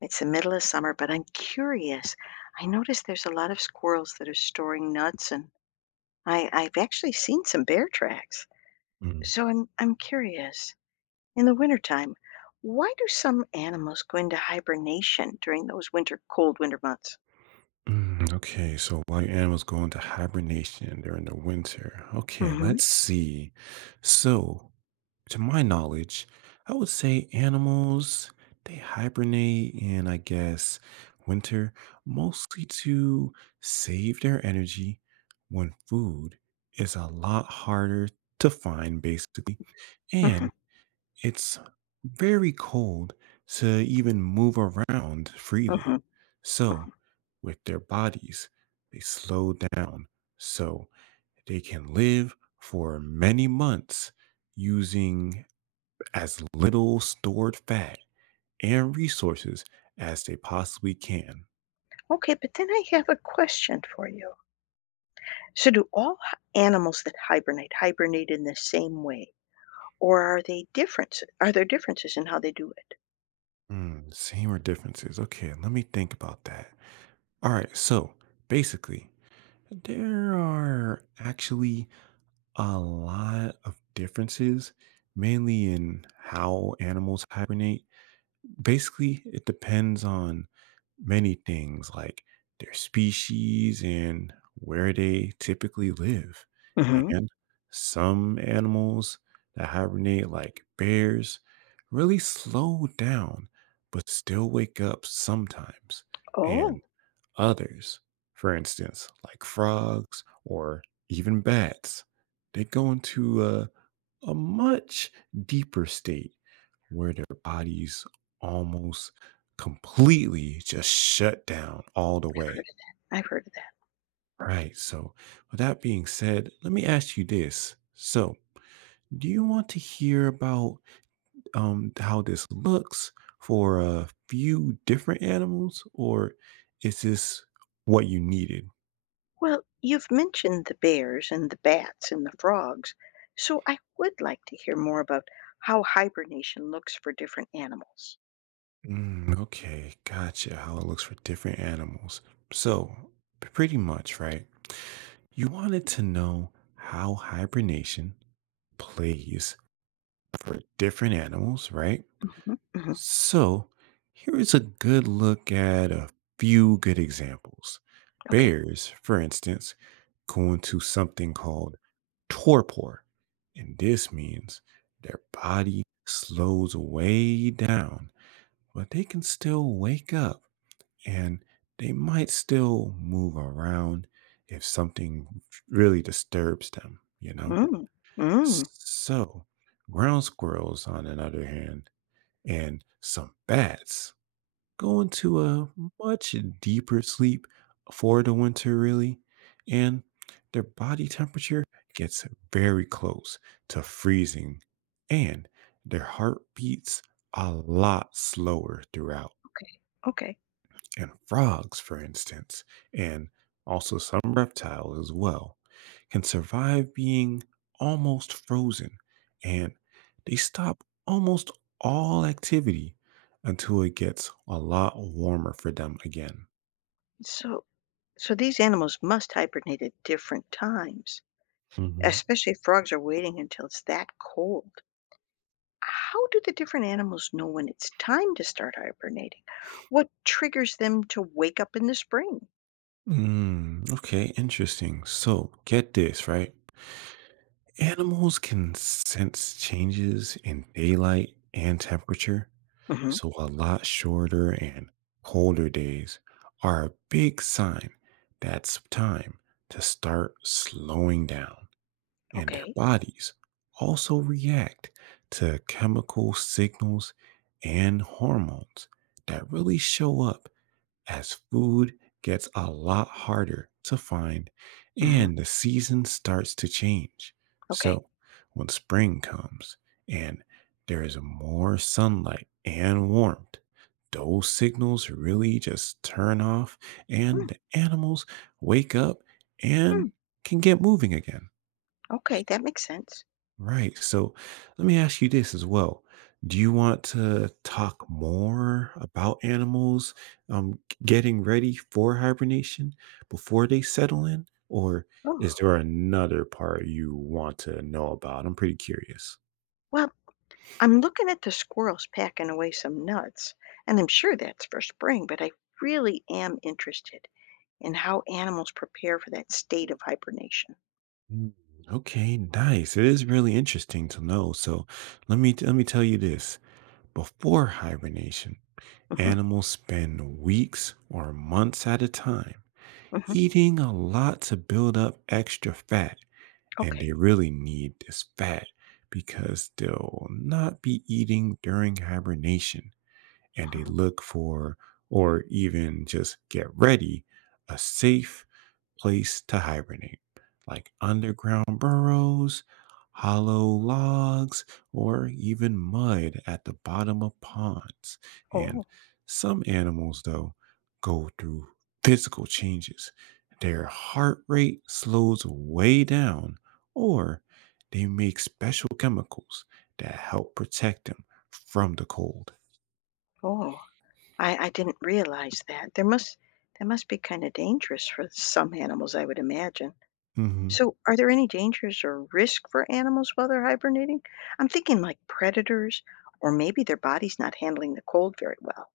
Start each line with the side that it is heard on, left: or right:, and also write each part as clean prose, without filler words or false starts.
left: It's the middle of summer, but I'm curious. I noticed there's a lot of squirrels that are storing nuts, and I've actually seen some bear tracks.
right: Mm.
left: So I'm curious. In the wintertime, why do some animals go into hibernation during those winter, cold winter months?
right: Mm, okay, so white animals go into hibernation during the winter. Okay,
left: Hmm.
right: let's see. So, to my knowledge, I would say animals they hibernate in, I guess, winter mostly to save their energy when food is a lot harder to find, basically.
left: Hmm.
right: And it's very cold to even move around
left: Hmm.
right: freely. So, with their bodies, they slow down so they can live for many months using as little stored fat and resources as they possibly can.
left: Okay, but then I have a question for you. So do all animals that hibernate hibernate in the same way, or are they differences? Are there differences in how they do it?
right: Mm, same differences. Okay, let me think about that. All right, so basically, there are actually a lot of differences, mainly in how animals hibernate. Basically, it depends on many things like their species and where they typically live.
left: Hmm.
right: And some animals that hibernate, like bears, really slow down but still wake up sometimes.
left: Oh.
right: And others, for instance, like frogs or even bats, they go into a much deeper state where their bodies almost completely just shut down all the
left: heard
right: way.
left: of that. I've heard of that.
right: Right. So, with that being said, let me ask you this. So, do you want to hear about how this looks for a few different animals, or is this what you needed?
left: Well, you've mentioned the bears and the bats and the frogs, so I would like to hear more about how hibernation looks for different animals.
right: Mm, okay, gotcha. How it looks for different animals. So, pretty much, right? You wanted to know how hibernation plays for different animals, right?
left: Mhm, mhm.
right: So, here is a good look at a few good examples.
left: Okay.
right: Bears, for instance, go into something called torpor, and this means their body slows way down, but they can still wake up and they might still move around if something really disturbs them?
left: Mm, mm,
right: So, ground squirrels, on the other hand, and some bats go into a much deeper sleep for the winter, really, and their body temperature gets very close to freezing, and their heart beats a lot slower throughout.
left: okay. Okay.
right: And frogs, for instance, and also some reptiles as well, can survive being almost frozen and they stop almost all activity until it gets a lot warmer for them again.
left: So, so these animals must hibernate at different times,
right: Hmm.
left: especially if frogs are waiting until it's that cold. How do the different animals know when it's time to start hibernating? What triggers them to wake up in the spring?
right: Mm, okay, interesting. So get this, right? Animals can sense changes in daylight and temperature.
left: Hmm.
right: So a lot shorter and colder days are a big sign that's time to start slowing down. And their
left: Okay.
right: bodies also react to chemical signals and hormones that really show up as food gets a lot harder to find and the season starts to change.
left: Okay.
right: So, when spring comes and there is more sunlight and warmth, those signals really just turn off and
left: Mm,
right: the animals wake up and
left: mm,
right: can get moving again.
left: okay, that makes sense.
right: Right. So let me ask you this as well. Do you want to talk more about animals um, getting ready for hibernation before they settle in? Or is
left: Oh,
right: there another part you want to know about? I'm pretty curious.
left: well, I'm looking at the squirrels packing away some nuts, and I'm sure that's for spring, but I really am interested in how animals prepare for that state of hibernation.
right: Mm, okay, nice. It is really interesting to know. So let me tell you this. Before hibernation,
left: Hmm.
right: animals spend weeks or months at a time
left: Hmm.
right: eating a lot to build up extra fat, and
left: Okay.
right: they really need this fat because they'll not be eating during hibernation and they
left: Mhm.
right: look for or even just get ready a safe place to hibernate, like underground burrows, hollow logs, or even mud at the bottom of ponds. And
left: Oh,
right: some animals, though, go through physical changes. Their heart rate slows way down, or they make special chemicals that help protect them from the cold.
left: oh, I didn't realize that. There must That must be kind of dangerous for some animals, I would imagine.
right: Mhm.
left: So, are there any dangers or risk for animals while they're hibernating? I'm thinking like predators, or maybe their body's not handling the cold very well.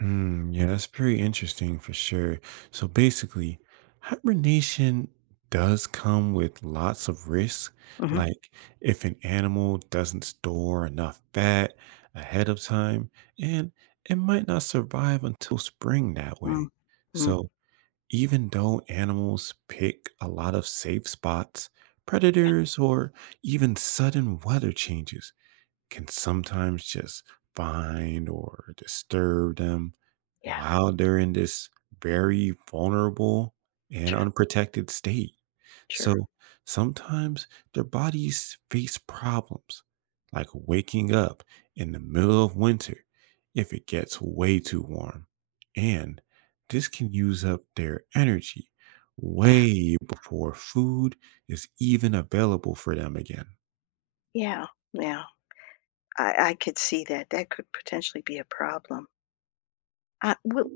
right: Mm, yeah, that's pretty interesting for sure. So basically, hibernation does come with lots of risks.
left: Hmm.
right: Like if an animal doesn't store enough fat ahead of time, and it might not survive until spring that
left: Mm.
right: way.
left: Mm.
right: So even though animals pick a lot of safe spots,
left: Yeah,
right: predators, or even sudden weather changes can sometimes just find or disturb them
left: yeah,
right: while they're in this very vulnerable and
left: sure,
right: unprotected state.
left: sure.
right: So sometimes their bodies face problems, like waking up in the middle of winter if it gets way too warm. And this can use up their energy way before food is even available for them again.
left: Yeah, yeah. I could see that. That could potentially be a problem. Uh, will,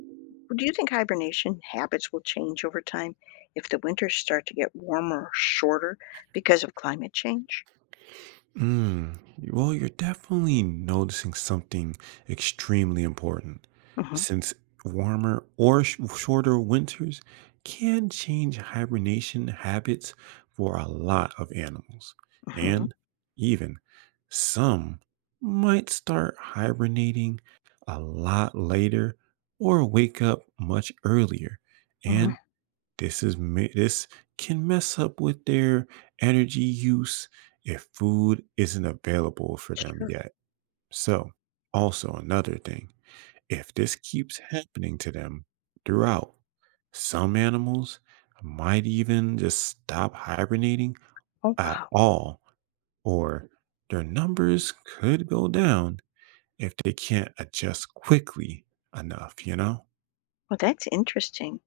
left: do you think hibernation habits will change over time if the winters start to get warmer or shorter because of climate change?
right: Mm, well, you're definitely noticing something extremely important
left: Hmm.
right: since warmer or shorter winters can change hibernation habits for a lot of animals.
left: Hmm.
right: And even some might start hibernating a lot later or wake up much earlier and
left: Hmm.
right: this can mess up with their energy use if food isn't available for them
left: Sure.
right: yet. So, also another thing, if this keeps happening to them throughout, some animals might even just stop hibernating
left: Oh,
right: at
left: wow.
right: all, or their numbers could go down if they can't adjust quickly enough?
left: Well, that's interesting.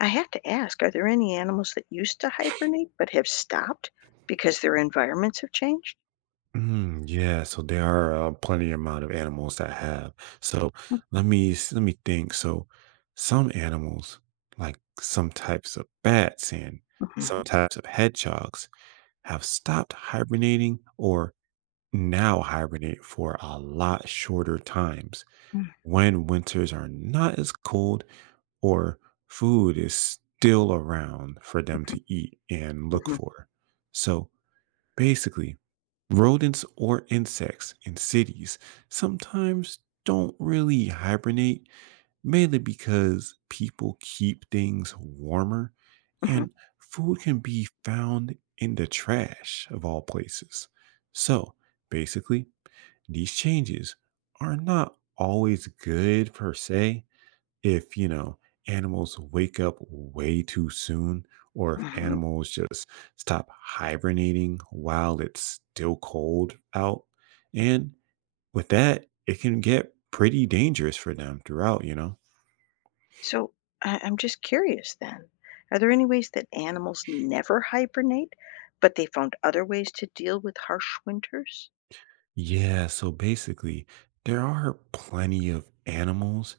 left: I have to ask, are there any animals that used to hibernate but have stopped because their environments have changed?
right: Mm, yeah, so there are plenty amount of animals that have. So let me think. So some animals, like some types of bats and
left: Mhm,
right: some types of hedgehogs, have stopped hibernating or now hibernate for a lot shorter times
left: mm,
right: when winters are not as cold or food is still around for them
left: mhm,
right: to eat and look
left: mhm,
right: for. So basically rodents or insects in cities sometimes don't really hibernate, mainly because people keep things warmer
left: mhm,
right: and food can be found in the trash of all places. So basically, these changes are not always good per se, if you know animals wake up way too soon or if
left: mhm.
right: animals just stop hibernating while it's still cold out and with that it can get pretty dangerous for them throughout.
left: So I'm just curious then. Are there any ways that animals never hibernate, but they found other ways to deal with harsh winters?
right: Yeah, so basically there are plenty of animals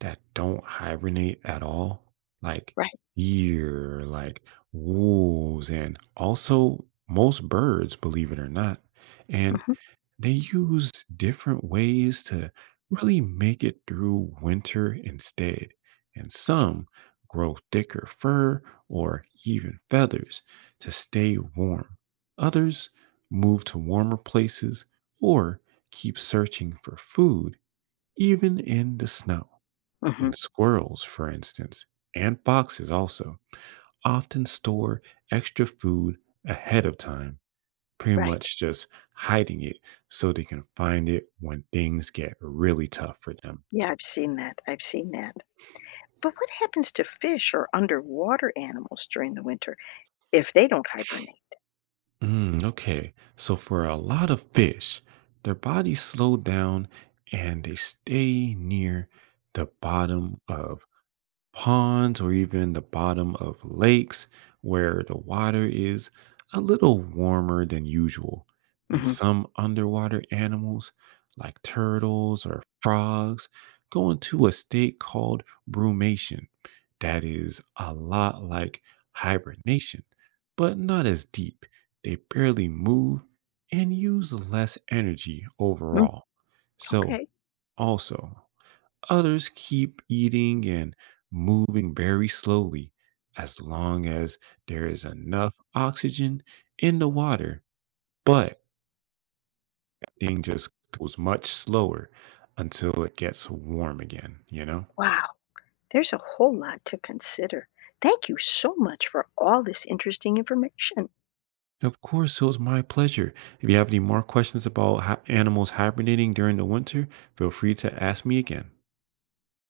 right: that don't hibernate at all, like
left: Right.
right: deer, like wolves and also most birds, believe it or not. And
left: Hmm.
right: they use different ways to really make it through winter instead, and
left: Okay.
right: some grow thicker fur or even feathers to stay warm. Others move to warmer places or keep searching for food even in the snow.
left: Hmm.
right: And squirrels, for instance, and foxes also often store extra food ahead of time, pretty
left: Right.
right: much just hiding it so they can find it when things get really tough for them.
left: Yeah, I've seen that. I've seen that. But what happens to fish or underwater animals during the winter if they don't hibernate?
right: Mm, okay, so for a lot of fish, their bodies slow down and they stay near the bottom of ponds or even the bottom of lakes where the water is a little warmer than usual. And
left: Mhm.
right: some underwater animals, like turtles or frogs, go into a state called brumation. That is a lot like hibernation, but not as deep. They barely move and use less energy
left: Mm,
right: overall. So,
left: okay.
right: also, others keep eating and moving very slowly as long as there is enough oxygen in the water, but thing just goes much slower until it gets warm again?
left: Wow. There's a whole lot to consider. Thank you so much for all this interesting information.
right: Of course, it was my pleasure. If you have any more questions about animals hibernating during the winter, feel free to ask me again.